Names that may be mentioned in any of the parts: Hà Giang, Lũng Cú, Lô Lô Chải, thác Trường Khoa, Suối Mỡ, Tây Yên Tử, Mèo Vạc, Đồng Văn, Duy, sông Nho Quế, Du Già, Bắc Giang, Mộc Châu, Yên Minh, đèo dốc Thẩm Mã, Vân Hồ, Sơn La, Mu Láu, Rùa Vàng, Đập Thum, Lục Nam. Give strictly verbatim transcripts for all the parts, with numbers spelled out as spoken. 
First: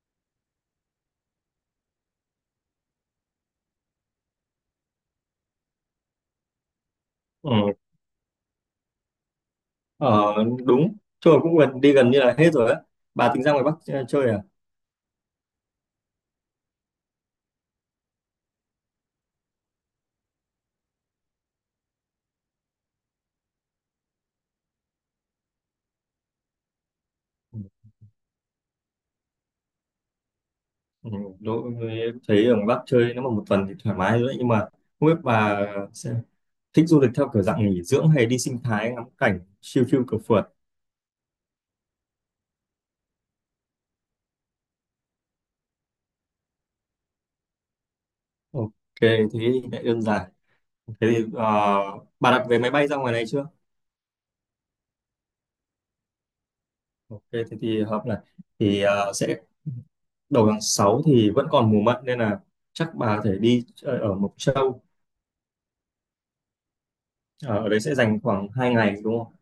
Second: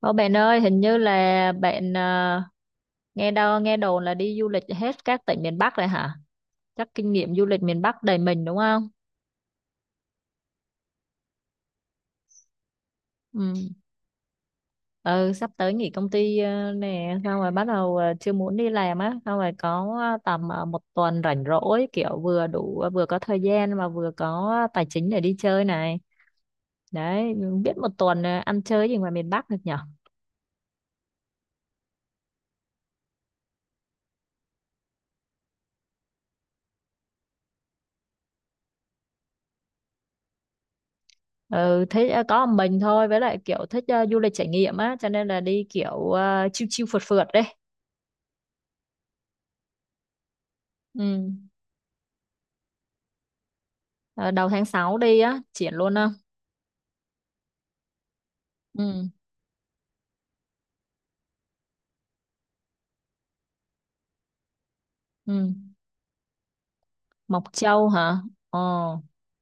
Ô bạn ơi, hình như là bạn à, nghe đâu nghe đồn là đi du lịch hết các tỉnh miền Bắc rồi hả? Chắc kinh nghiệm du Ừ, lịch miền Bắc đầy mình đúng không? ờ, đúng chơi cũng gần, đi gần như là hết rồi á. Bà tính Ừ. ra ngoài Bắc ch- chơi à? Ừ, sắp tới nghỉ công ty ờ, nè, xong rồi bắt đầu ờ, chưa muốn đi làm á, xong rồi có ờ, tầm ờ, một tuần rảnh rỗi kiểu vừa đủ vừa có thời gian mà vừa có tài chính để đi chơi này. Đấy, ừ, biết một tuần ờ, ăn chơi gì ngoài miền Bắc được nhở? ừ, đối với- em thấy ở ngoài Bắc chơi nếu mà một tuần thì thoải mái rồi đấy, nhưng mà không biết bà sẽ thích du lịch theo kiểu dạng nghỉ dưỡng hay đi sinh thái ngắm cảnh chill chill cửa phượt. Ừ, thích ờ, có một mình thôi với lại kiểu thích ờ, du lịch trải nghiệm á cho nên là đi kiểu uh, chill chill phượt phượt đấy. Ok, thế thì lại đơn giản. Thế thì Ừ. ờ, bà đặt vé máy bay ra ngoài này chưa? Ờ, đầu tháng sáu đi á triển luôn á. Ok thế thì hợp này. Thì Ừ. ờ, sẽ Đầu tháng sáu thì vẫn còn mùa mận nên là chắc bà có thể đi chơi ở Mộc Châu. Ừ. Mộc Ờ, ở đấy Châu sẽ dành hả? khoảng Ờ. hai ngày đúng không?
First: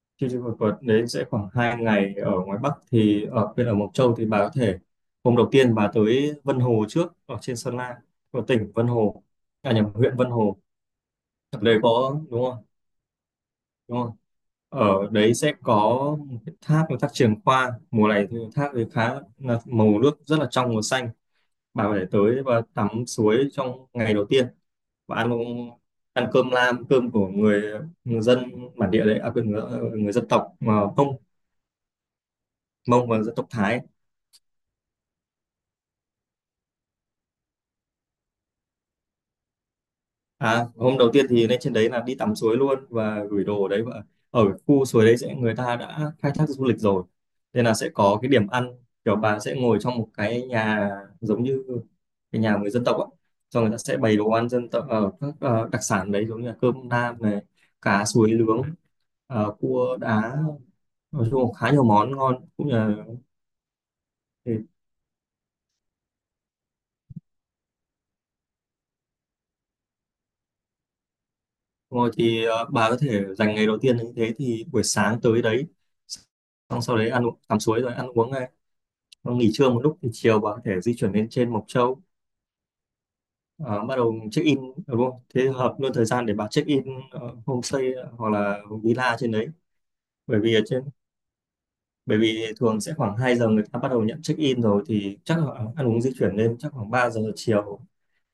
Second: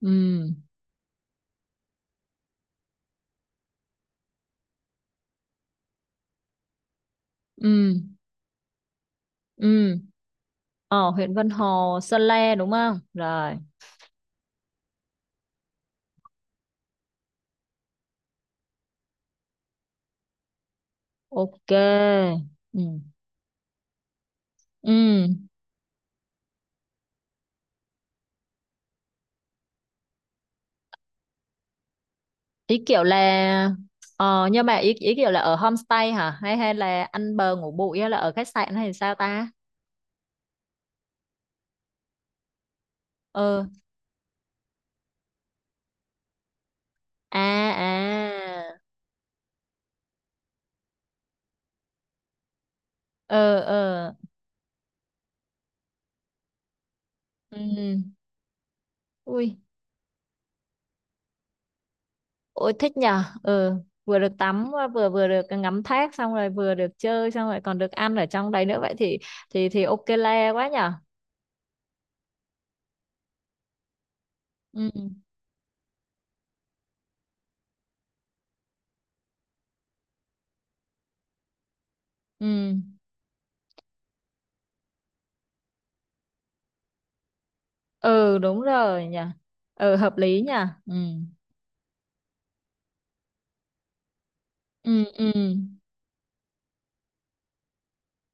Ừ. Chương trình một tuần đấy sẽ khoảng hai ngày ở ngoài Bắc, thì ở bên ở Mộc Châu thì bà có thể hôm đầu tiên bà tới Vân Hồ trước, ở trên Ừ. Sơn La, của tỉnh Vân Hồ, à nhầm, Ừ. huyện Vân Hồ. Ờ huyện Vân Ở đây Hồ có Sơn đúng La không, đúng không rồi. đúng không, ở đấy sẽ có một cái thác là thác Trường Khoa. Mùa này thì thác thì khá là màu nước rất là trong và xanh. Ok. Bà có tới và Ừ. tắm suối trong ngày đầu tiên Ừ. và ăn, ăn cơm lam, cơm của người, người dân bản địa đấy, à quên, người, người dân tộc mà Mông, Ý kiểu Mông và dân tộc là. Thái. Ờ nhưng mà ý ý kiểu là ở homestay hả hay hay là ăn bờ ngủ bụi hay là ở khách sạn hay sao ta? À, hôm đầu tiên thì lên trên đấy là đi tắm suối luôn và gửi đồ Ờ. ở đấy, và ở khu suối đấy sẽ người ta đã khai thác du lịch rồi À. nên là sẽ có cái điểm ăn, À. kiểu bà sẽ ngồi trong một cái nhà giống như cái nhà người dân tộc á. Ờ. Xong người ta sẽ Ờ. bày đồ ăn dân tộc ở các ờ, đặc sản đấy, giống như là cơm nam này, Ừ. cá suối nướng, ờ, Ui. cua đá. Nói chung là khá nhiều món ngon cũng Ôi như là thích nhờ. Ừ, vừa được thịt. tắm vừa vừa được ngắm thác xong rồi vừa được chơi xong rồi còn được ăn ở trong đấy nữa vậy thì thì thì ok le quá nhờ. Rồi thì ờ, bà có thể dành ngày đầu tiên như thế, thì buổi Ừ. sáng tới đấy, xong sau đấy ăn uống tắm suối rồi ăn uống. Nó nghỉ trưa một lúc thì chiều bà có thể di chuyển lên trên Mộc Châu, Ừ. ờ, bắt đầu check in đúng không? Thế hợp luôn thời gian để bà check in ờ, homestay ờ, hoặc Ừ là đúng rồi villa nhờ. trên đấy. Ừ hợp lý bởi vì ở nhờ. trên Ừ. Bởi vì thường sẽ khoảng hai giờ người ta bắt đầu nhận check in rồi, Ừ. thì Ừ. chắc là ăn uống di chuyển lên chắc khoảng ba giờ chiều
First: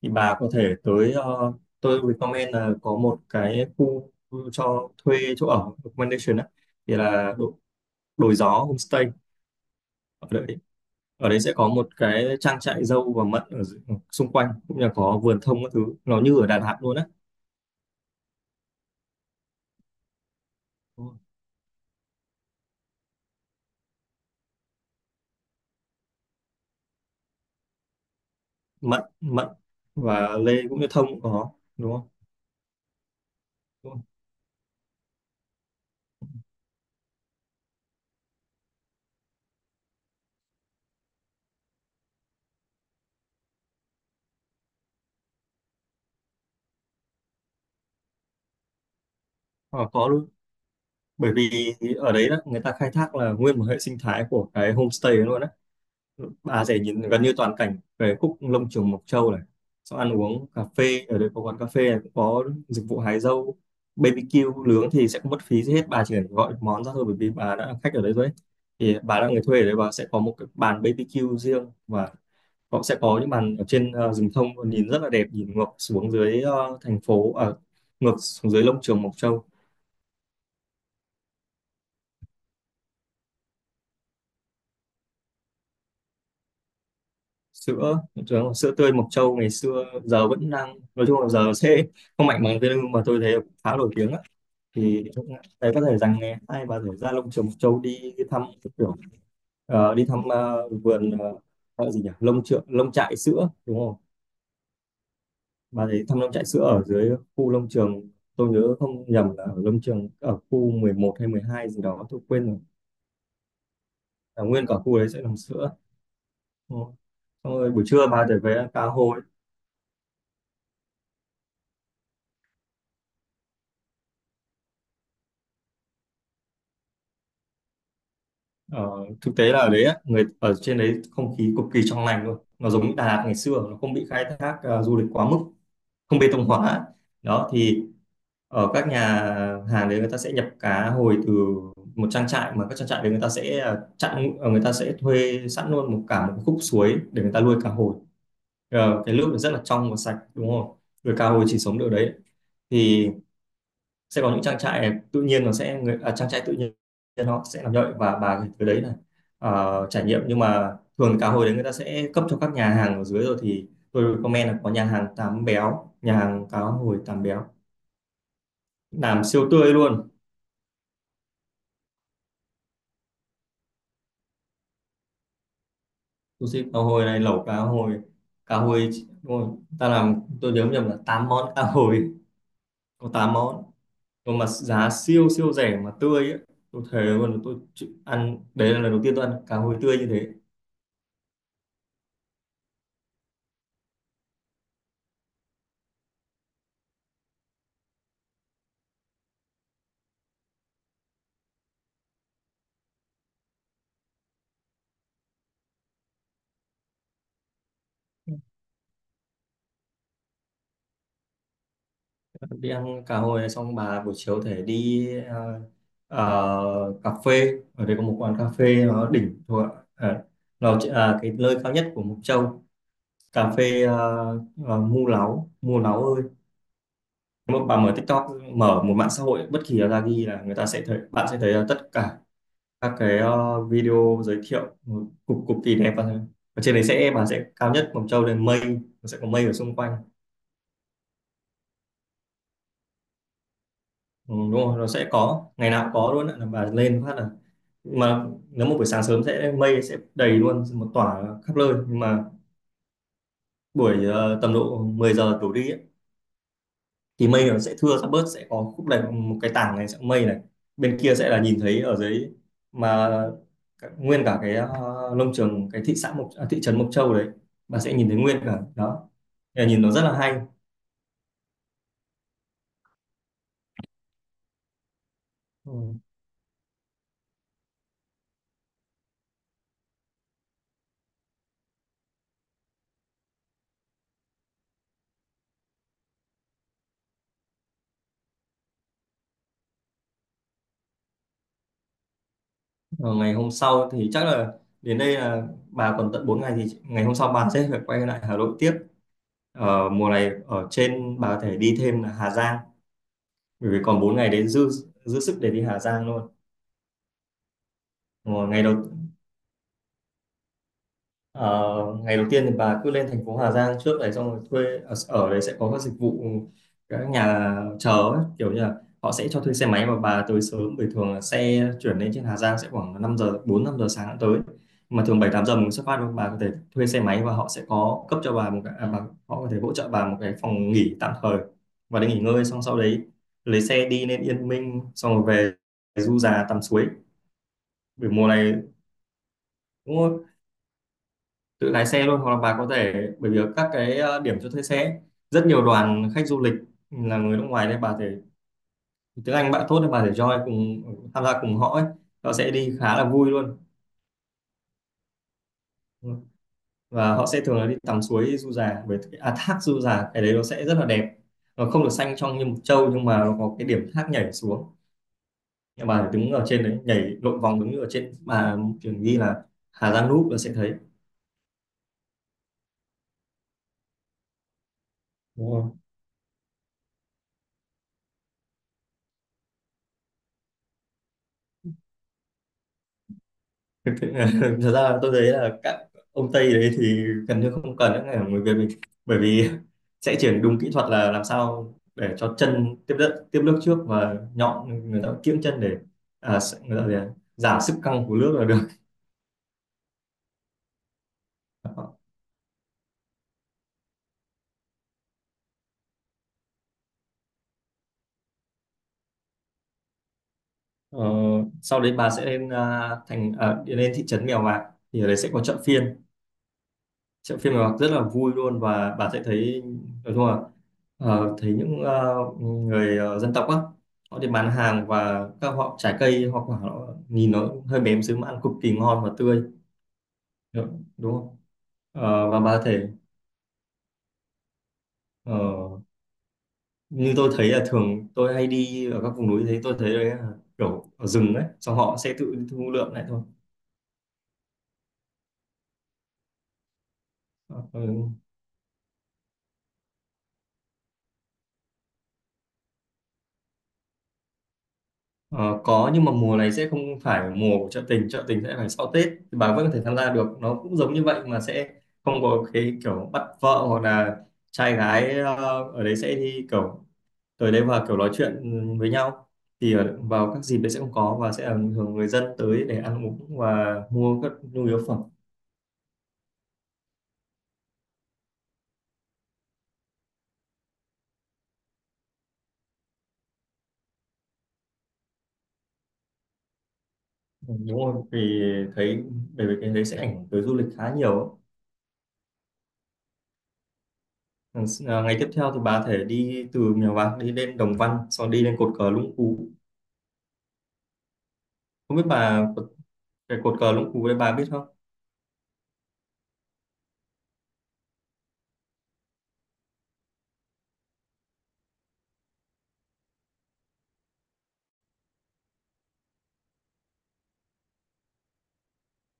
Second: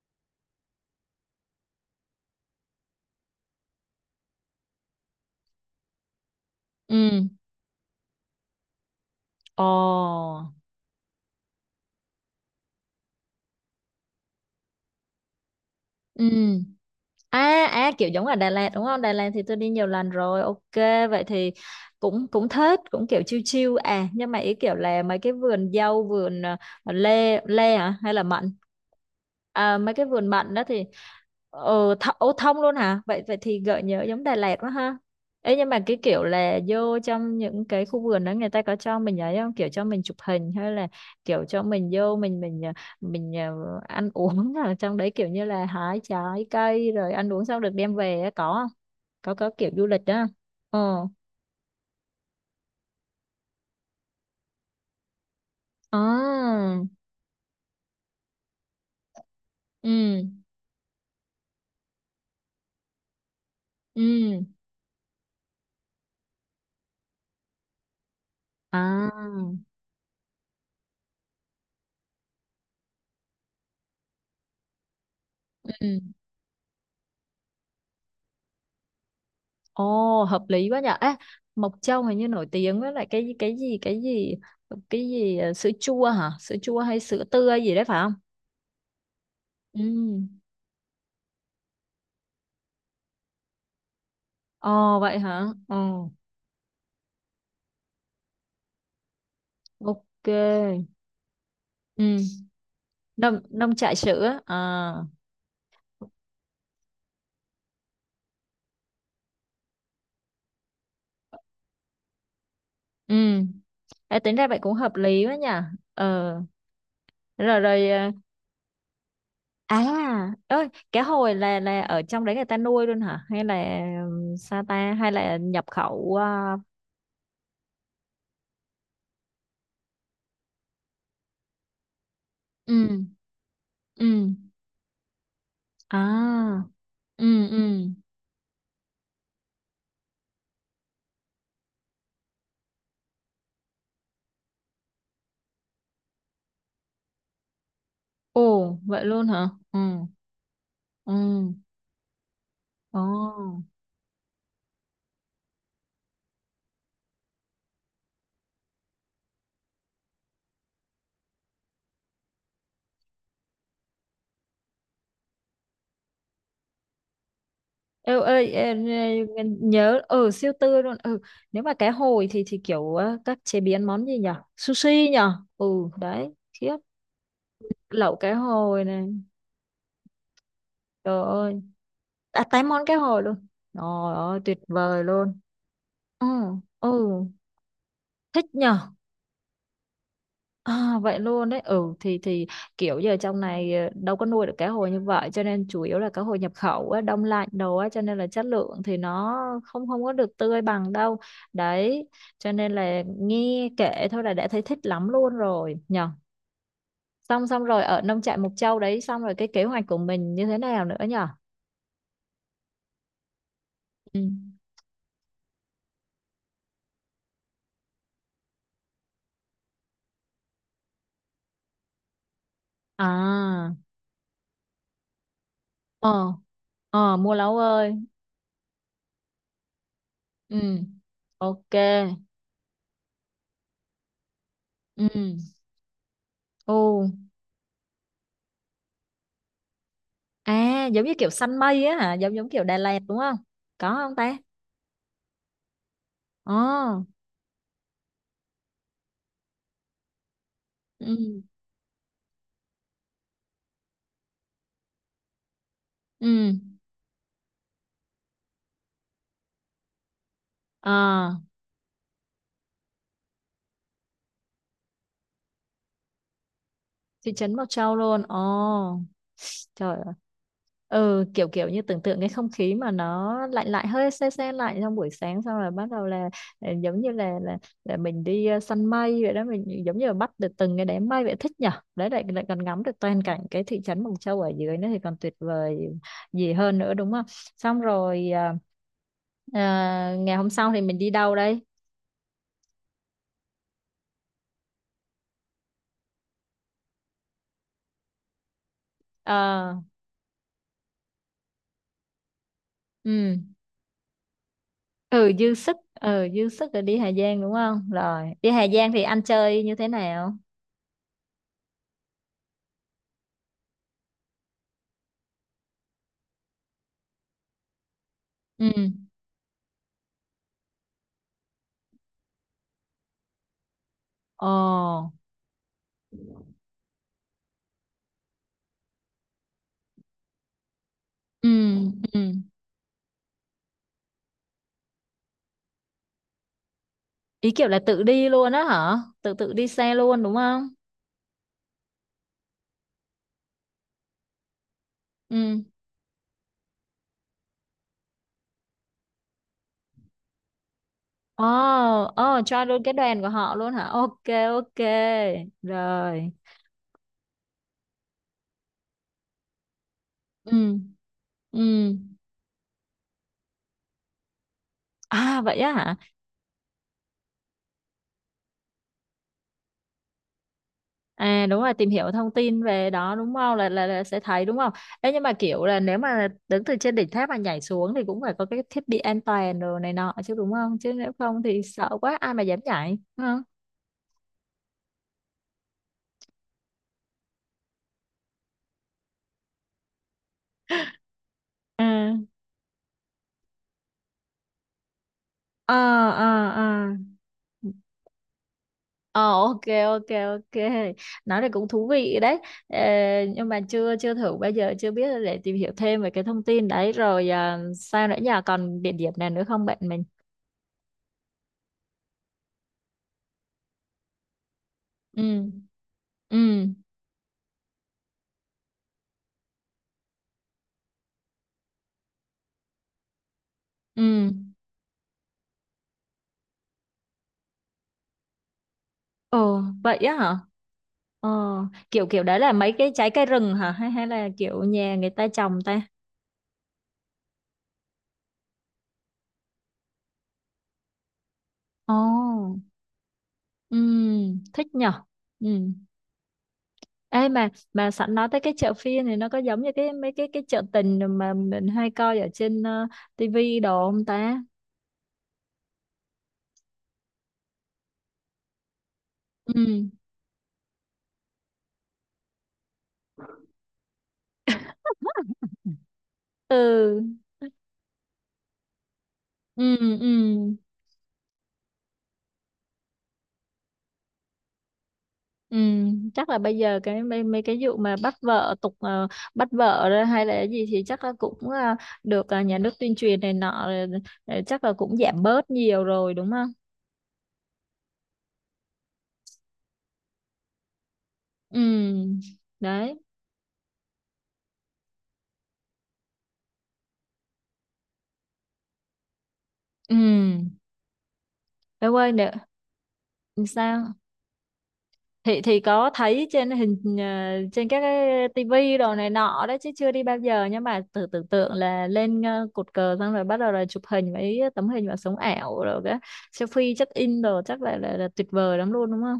thì bà có thể tới ờ, tôi recommend là có một cái khu cho thuê chỗ ở accommodation á, thì Ừ. là Đồi Gió Homestay. Ồ. Ở đấy sẽ có một cái trang trại dâu và mận ở dự- xung quanh, cũng như là có vườn thông các thứ, nó Ừ. như ở Đà Lạt luôn á. À, à kiểu giống ở Đà Lạt đúng không? Đà Lạt thì tôi đi nhiều lần rồi. Ok, Đúng rồi. vậy thì cũng cũng thích, cũng kiểu chill chill à, nhưng mà ý kiểu là mấy cái vườn dâu, vườn ờ, lê lê hả hay là mận? Mận mận À, mấy cái vườn và mận đó lê cũng thì như thông cũng có đúng ờ th không? ô, thông luôn hả? Vậy vậy thì gợi Đúng nhớ không? giống Đà Lạt quá ha. Ê, nhưng mà cái kiểu là vô trong những cái khu vườn đó người ta có cho mình ấy không? Kiểu cho mình chụp hình hay là kiểu cho mình vô mình mình ờ, mình ờ, ăn uống ở trong đấy kiểu như là hái trái cây rồi ăn uống xong được đem về á, có không có có kiểu du Ờ, lịch có đó không? luôn. Ờ. Bởi vì ở đấy đó, người ta khai thác là nguyên một hệ sinh thái của cái homestay ấy luôn á. À. Bà sẽ nhìn gần như toàn cảnh về khúc lông trường Mộc Châu này. Xong ăn Ừ. uống cà phê ở đây, có quán cà phê này cũng có dịch vụ hái dâu. Ừ. bê bê kiu nướng thì sẽ không mất phí gì hết, bà chỉ cần gọi món ra thôi, bởi vì bà đã là khách ở đấy rồi ấy. Thì À. bà là người thuê ở đấy, bà sẽ có một cái bàn bê bê kiu riêng, và họ sẽ có những bàn ở trên ờ, rừng thông, nhìn rất là đẹp, nhìn ngược Ừ. xuống dưới ờ, thành phố ở ngược xuống dưới lông trường Mộc Châu. Ồ hợp lý quá nhở. Ê, Mộc Châu hình như nổi tiếng với lại cái cái gì cái gì cái gì ờ, sữa chua hả sữa chua hay sữa tươi gì đấy sữa phải không? sữa sữa tươi Mộc Châu ngày Ừ. xưa giờ vẫn đang, nói chung là giờ sẽ không mạnh bằng, thế nhưng mà tôi thấy khá nổi tiếng á. Ồ Thì vậy chúng hả có thể ồ. dành ngày hai, bà thể ra lông Trường Mộc Châu đi thăm cái kiểu ờ, đi Ok. thăm ờ, vườn ờ, ờ, gì nhỉ, Ừ. lông trượng lông trại nông sữa nông đúng không, trại sữa à? bà thấy thăm lông trại sữa ở dưới khu lông trường. Tôi nhớ không nhầm là ở lông trường ở khu mười một hay mười hai gì đó, tôi quên rồi, Ừ. Ê, tính là ra vậy nguyên cũng cả hợp khu đấy sẽ lý quá làm nhỉ. sữa, Ờ. đúng. Xong Rồi rồi buổi rồi trưa ờ, bà thể về ăn cá hồi. à ơi cá hồi là là ở trong đấy người ta nuôi luôn hả? Hay là ừm, sao ta hay là nhập khẩu ờ, Ờ, thực tế là ở đấy á, người ở trên đấy không khí cực kỳ trong lành luôn, nó giống ừ. Đà Lạt ngày xưa, nó không Ừ. bị khai thác ờ, du lịch quá mức, không bê tông À. hóa Ừ. đó. Thì Ừ. ở các nhà hàng đấy người ta sẽ nhập cá hồi từ một trang trại, mà các trang trại đấy người ta sẽ ờ, chặn ờ, người ta sẽ thuê sẵn luôn một cả một khúc suối để người ta nuôi cá hồi. Ồ Ờ, vậy cái luôn nước hả? rất là Ừ. trong và sạch đúng không, nuôi cá hồi Ừ. chỉ sống được đấy. Ồ. Thì sẽ có những trang trại tự nhiên, nó sẽ người à, trang trại tự nhiên nó sẽ làm như vậy, và bà thì tới đấy là ờ, trải nghiệm. Nhưng mà thường cá hồi đấy người ta sẽ cấp cho các nhà hàng ở dưới, rồi thì tôi comment là có nhà hàng tám béo, nhà hàng cá hồi tám béo, Ê, ơi em, làm ê, siêu tươi nhớ luôn. ở siêu tươi luôn. Ừ, nếu mà cá hồi thì thì kiểu ờ, các chế biến món gì nhở sushi nhở. Ừ đấy Sushi khiếp. cá hồi này, lẩu cá hồi, Lẩu cá cá hồi hồi, này. đúng rồi. Ta làm tôi nhớ không nhầm là Trời tám món ơi. cá hồi, À, tám món cá có hồi tám luôn. món. Trời Nhưng ơi mà tuyệt giá vời siêu luôn. siêu rẻ mà Ừ. tươi ấy. Tôi Ừ thề luôn, tôi chịu ăn, thích đấy là nhở. lần đầu tiên tôi ăn cá hồi tươi như thế. À, vậy luôn đấy. Ừ thì thì kiểu giờ trong này ờ, đâu có nuôi được cá hồi như vậy cho nên chủ yếu là cá hồi nhập khẩu á, đông lạnh đồ á cho nên là chất lượng thì nó không không có được tươi bằng đâu đấy cho nên là nghe kể thôi là đã thấy thích lắm luôn rồi nhở. Xong xong rồi ở nông trại Mộc Châu đấy xong rồi cái kế hoạch của mình như thế nào nữa nhở. Đi ăn cá hồi xong, bà buổi Ừ. chiều thể đi ờ, ờ, cà phê. Ở đây có một quán cà phê nó đỉnh thuộc à, nó chỉ là cái nơi cao nhất của Mộc Châu. Cà À. phê uh, Mu Láu, Mu Láu ơi. Ờ. Ờ mua lấu Nếu mà bà mở ơi. TikTok, mở một mạng xã hội bất kỳ là ra ghi là, người ta Ừ. sẽ thấy, bạn sẽ thấy là Ok. tất cả các cái ờ, video giới thiệu một Ừ. cực cực kỳ đẹp. Và ở Ừ. trên đấy sẽ bà sẽ cao nhất Mộc Châu, lên mây, nó sẽ có mây ở xung quanh. À giống như kiểu săn mây á hả? Giống giống kiểu Đà Lạt đúng không? Có không Ừ, ta? đúng rồi, nó sẽ có, ngày nào cũng có luôn ạ, là bà lên Ồ. phát là, mà nếu một buổi sáng sớm sẽ mây sẽ đầy luôn một tỏa Ừ. khắp nơi. Nhưng mà buổi ờ, tầm độ mười giờ đổ đi ấy, Ừ. thì mây nó sẽ thưa, sẽ bớt, sẽ có khúc này một cái tảng này sẽ mây này, bên kia Ờ. sẽ là nhìn thấy ở dưới. Mà cả- nguyên cả cái ờ, nông trường, cái thị xã Mộc à, thị trấn Mộc Châu đấy, Thị trấn Mộc bà sẽ Châu nhìn thấy luôn nguyên cả ồ. đó. Thì là nhìn nó Trời rất là ơi. hay. Ừ kiểu kiểu như tưởng tượng cái không khí mà nó lạnh lạnh hơi se se lạnh trong buổi sáng xong rồi bắt Ừ. đầu là ờ, giống như là là, là mình đi ờ, săn mây vậy đó mình giống như là bắt được từng cái đám mây vậy thích nhở. Đấy lại lại còn ngắm được toàn cảnh cái thị trấn Mộc Châu ở dưới nữa thì còn tuyệt vời gì hơn nữa đúng không? Xong rồi ờ, ờ, ngày hôm sau thì mình đi đâu đây? Ờ, ngày hôm sau thì chắc là, đến đây là bà còn tận bốn ngày, thì ngày hôm sau bà sẽ phải quay lại Hà Nội tiếp. Ờ. Ở mùa này ở trên bà có thể đi thêm là Hà Giang, Ừ bởi vì còn bốn ngày đấy, dư dư ừ sức để dư đi sức. Hà Giang Ừ luôn. dư sức rồi đi Hà Giang đúng không. Rồi Mà đi ngày Hà đầu Giang thì anh chơi như thế nào? ờ, Ngày đầu tiên thì bà cứ lên thành phố Hà Giang trước đấy, xong rồi thuê, ở, ở đấy sẽ có các dịch vụ các nhà chờ ấy, kiểu như Ừ. là họ sẽ cho thuê xe máy. Và bà tới sớm, bởi thường là xe chuyển lên trên Hà Giang sẽ khoảng năm giờ bốn năm giờ sáng đã tới, mà Ồ. thường bảy tám giờ mình xuất phát rồi. Bà có thể thuê xe máy và họ sẽ có cấp cho bà một cái à, bà, họ có thể hỗ trợ bà một cái phòng nghỉ tạm thời, Ừ. và để nghỉ Ừ ngơi xong sau đấy lấy xe đi lên Yên Minh, xong rồi về du già tắm suối. ý kiểu là tự Bởi mùa đi luôn này á hả tự tự đi xe luôn cũng đúng không? tự lái xe luôn, hoặc là bà có thể, bởi vì các cái ờ, điểm cho thuê xe ấy, rất Ừ. nhiều đoàn khách du lịch là người nước ngoài, nên bà thể tiếng Anh bạn tốt, nên bà thể join cùng tham gia Ồ. cùng họ ấy. Họ Ồ sẽ cho đi luôn cái khá là đoàn của vui họ luôn. luôn hả. Ok. Ok. Rồi. Và họ sẽ thường là đi tắm suối Du Già với cái- à, thác Du Già, cái đấy nó sẽ rất Ừ. là đẹp. Nó không Ừ. được xanh trong như Mộc Châu, nhưng mà nó có cái điểm thác nhảy xuống. À vậy á Nhưng hả? bà phải đứng ở trên đấy nhảy lộn vòng, đứng ở trên bà trường ghi là Hà Giang Núp là sẽ thấy. À đúng rồi tìm hiểu thông tin về đó đúng không là, là là sẽ thấy đúng không? Ê, nhưng mà kiểu là nếu mà đứng từ trên đỉnh tháp mà nhảy xuống thì cũng phải có cái thiết bị an toàn rồi này nọ chứ đúng không? Chứ nếu không thì sợ quá ai mà dám nhảy đúng không? Thực thực ra tôi thấy là các ông Tây đấy thì gần như không cần, những người người Việt mình bởi vì sẽ chuyển đúng kỹ thuật là làm sao À. để cho chân tiếp đất tiếp nước trước, và nhọn người ta kiễng chân để Ờ. à, Ờ. sẽ- người Ờ. ta gì ạ? Giảm sức căng của nước là được. Ờ ok. Ok. Ok. Nói này cũng thú vị đấy. Ờ, nhưng mà chưa chưa thử bao giờ. Chưa biết để tìm hiểu thêm về cái thông tin đấy. Rồi à, sao nữa nhờ. Còn địa điểm nào nữa không bạn mình? ờ, Sau đấy bà sẽ lên à, thành à, đi lên thị trấn Mèo Vạc, thì ở đấy sẽ có Ừ. chợ phiên. Ừ. Chợ phiên Mèo Vạc rất là vui luôn, và bà sẽ thấy, nói chung là, ờ, thấy những ờ, người ờ, dân tộc á, họ đi Ừ. bán hàng, và các họ trái cây hoa quả, họ nhìn nó hơi bém xíu mà ăn cực kỳ ngon và tươi. Ồ, vậy á hả? Được, đúng Ờ, không. kiểu kiểu Ờ, đấy và là bà mấy thể, cái trái cây rừng hả? Hay hay là kiểu nhà người ta ờ, trồng ta? như tôi thấy là thường tôi hay đi ở các vùng núi, thấy tôi thấy đấy là kiểu ở rừng ấy, xong Ồ. họ sẽ tự thu lượm lại thôi. Ừm, thích nhở? Ừ. Ê mà Ờ, mà ừ. sẵn nói tới cái chợ phiên này nó có giống như cái mấy cái cái chợ tình mà mình hay coi ở trên uh, tivi đồ không ta? Ờ, có nhưng mà mùa này sẽ không phải mùa của chợ tình. Chợ tình sẽ phải sau Tết, thì bà vẫn có thể Ừ. tham gia được, nó cũng giống như vậy mà sẽ không có cái kiểu bắt vợ, hoặc là trai gái ờ, ở đấy sẽ đi kiểu Ừ. tới đấy và kiểu nói chuyện với nhau. Ừ Thì ở, ừ. vào các dịp đấy sẽ không có, và sẽ là thường người dân tới để ăn uống và mua các nhu yếu phẩm. Ừ, chắc là bây giờ cái mấy, mấy cái vụ mà bắt vợ tục ờ, bắt vợ đó hay là cái gì thì chắc là cũng ờ, được ờ, nhà nước tuyên truyền này nọ rồi, ờ, chắc là cũng giảm bớt nhiều rồi đúng không? Ừ, đúng rồi. Vì thấy, bởi vì cái đấy sẽ ảnh hưởng tới du lịch khá nhiều ấy. Ừ. Đấy. Ừ, à, ngày tiếp theo thì bà có thể đi từ Mèo Vạc đi lên Đồng Văn, sau đi lên cột cờ Lũng Cú. Ừ. Em Không biết ơi nữa bà có cái cột cờ Lũng sao? Cú đấy bà biết không. Thì thì có thấy trên hình ờ, trên các cái tivi đồ này nọ đấy chứ chưa đi bao giờ nhưng mà tự tưởng tượng là lên ờ, cột cờ xong rồi bắt đầu là chụp hình với tấm hình vào sống ảo rồi cái selfie check in đồ chắc là, là là tuyệt vời lắm luôn đúng không?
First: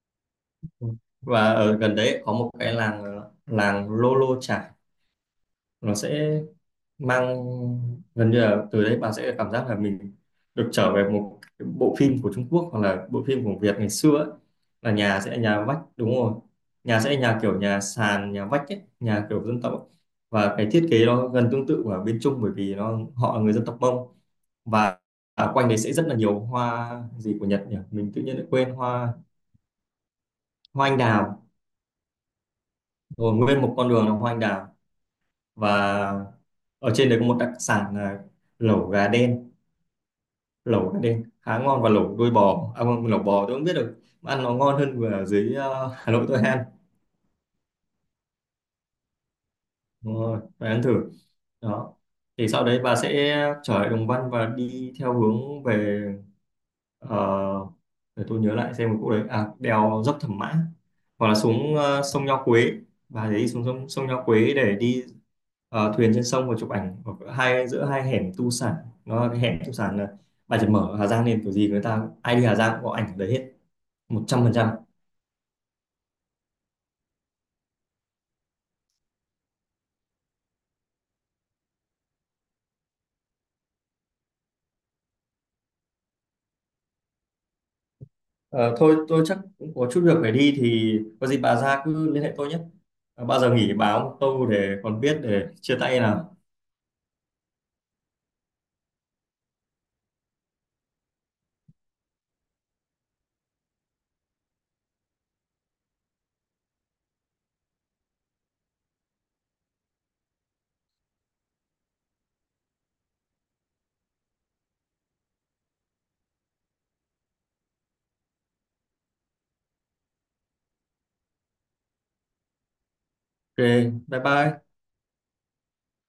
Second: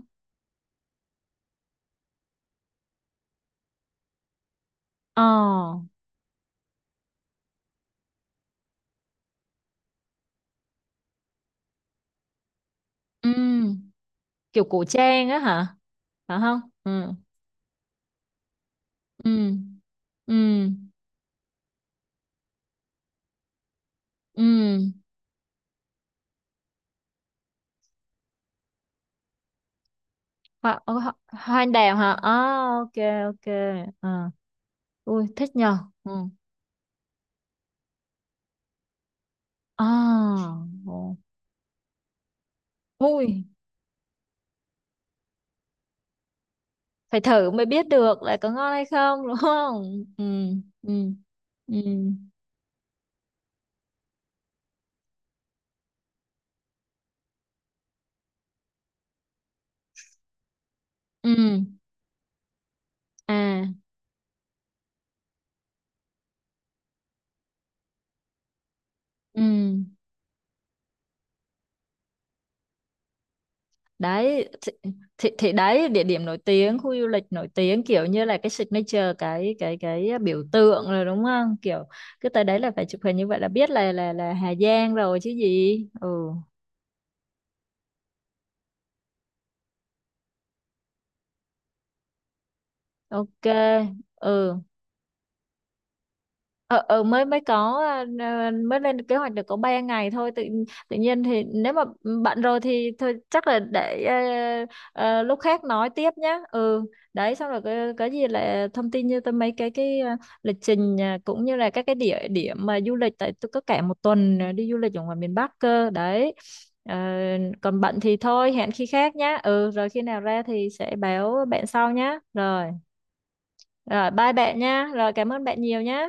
Ừ. Và ở gần đấy có một cái làng ờ, làng Lô Lô Chải, Ờ. nó sẽ mang gần như là từ đấy bà sẽ cảm giác là mình được trở về một cái bộ phim của Trung Quốc, hoặc là bộ Ừ, phim của Việt ngày xưa ấy. kiểu cổ Là nhà trang sẽ là á nhà hả? vách, đúng rồi, Phải không? nhà sẽ Ừ. là nhà kiểu nhà sàn nhà vách ấy, nhà Ừ. kiểu dân tộc ấy. Ừ. Và cái thiết kế nó gần tương tự ở bên Trung, bởi vì nó họ là người dân tộc Mông. Ừ. Và ở quanh đấy sẽ rất là nhiều hoa gì của Nhật nhỉ, mình tự nhiên lại quên hoa. Hoa, Hoa ờ, anh ho- đào, hoa anh đào hả? Ờ, ok, rồi ok. nguyên một con đường là Ờ, hoa anh đào. ui, thích Và nhờ. Ừ. ở trên đấy có một đặc sản là lẩu gà đen. À, Lẩu gà ồ. đen khá ngon, và lẩu đuôi bò, à, không, lẩu Ui, bò tôi không biết được, mà ăn nó ngon hơn ở dưới ờ, Hà Nội tôi ăn. phải thử mới biết được là có ngon hay không, đúng không? Đúng Ừ. rồi, phải ăn Ừ. thử Ừ. đó. Thì sau đấy bà sẽ trở lại Đồng Văn và đi theo hướng về, ờ, để tôi nhớ lại xem một chỗ đấy, à, đèo dốc Thẩm Mã, hoặc là Ừ. xuống ờ, sông Nho Quế. Và để đi À, xuống sông, sông Nho Quế để đi ờ, thuyền trên sông và chụp ảnh ở hai giữa hai hẻm tu sản. Nó là cái ừ. hẻm tu sản, là bà chỉ mở Hà Giang lên kiểu gì, người ta ai đi Hà Giang cũng có ảnh ở đấy hết, một trăm Đấy phần trăm thì, thì, thì đấy địa điểm nổi tiếng khu du lịch nổi tiếng kiểu như là cái signature cái cái cái biểu tượng rồi đúng không kiểu cứ tới đấy là phải chụp hình như vậy là biết là là là Hà Giang rồi chứ gì. Ừ. Ờ, thôi tôi chắc cũng có chút việc phải đi, thì có gì bà ra cứ liên hệ tôi nhé. Ờ, bao Ok. giờ nghỉ báo Ừ. tôi để còn biết để chia tay nào. ờ ờ mới mới có à, à, mới lên kế hoạch được có ba ngày thôi tự tự nhiên thì nếu mà bận rồi thì thôi chắc là để ờ, ờ, lúc khác nói tiếp nhá. Ừ đấy xong rồi cái, cái gì là thông tin như tôi mấy cái cái à, lịch trình à, cũng như là các cái địa điểm mà du lịch tại tôi có cả một tuần à, đi du lịch ở ngoài miền Bắc cơ đấy. Ờ, còn bận thì thôi hẹn khi khác nhá. Ừ rồi khi nào ra thì sẽ báo bạn sau nhá. Rồi Ok, rồi bye bye bạn bye. nha rồi cảm ơn bạn nhiều nhá.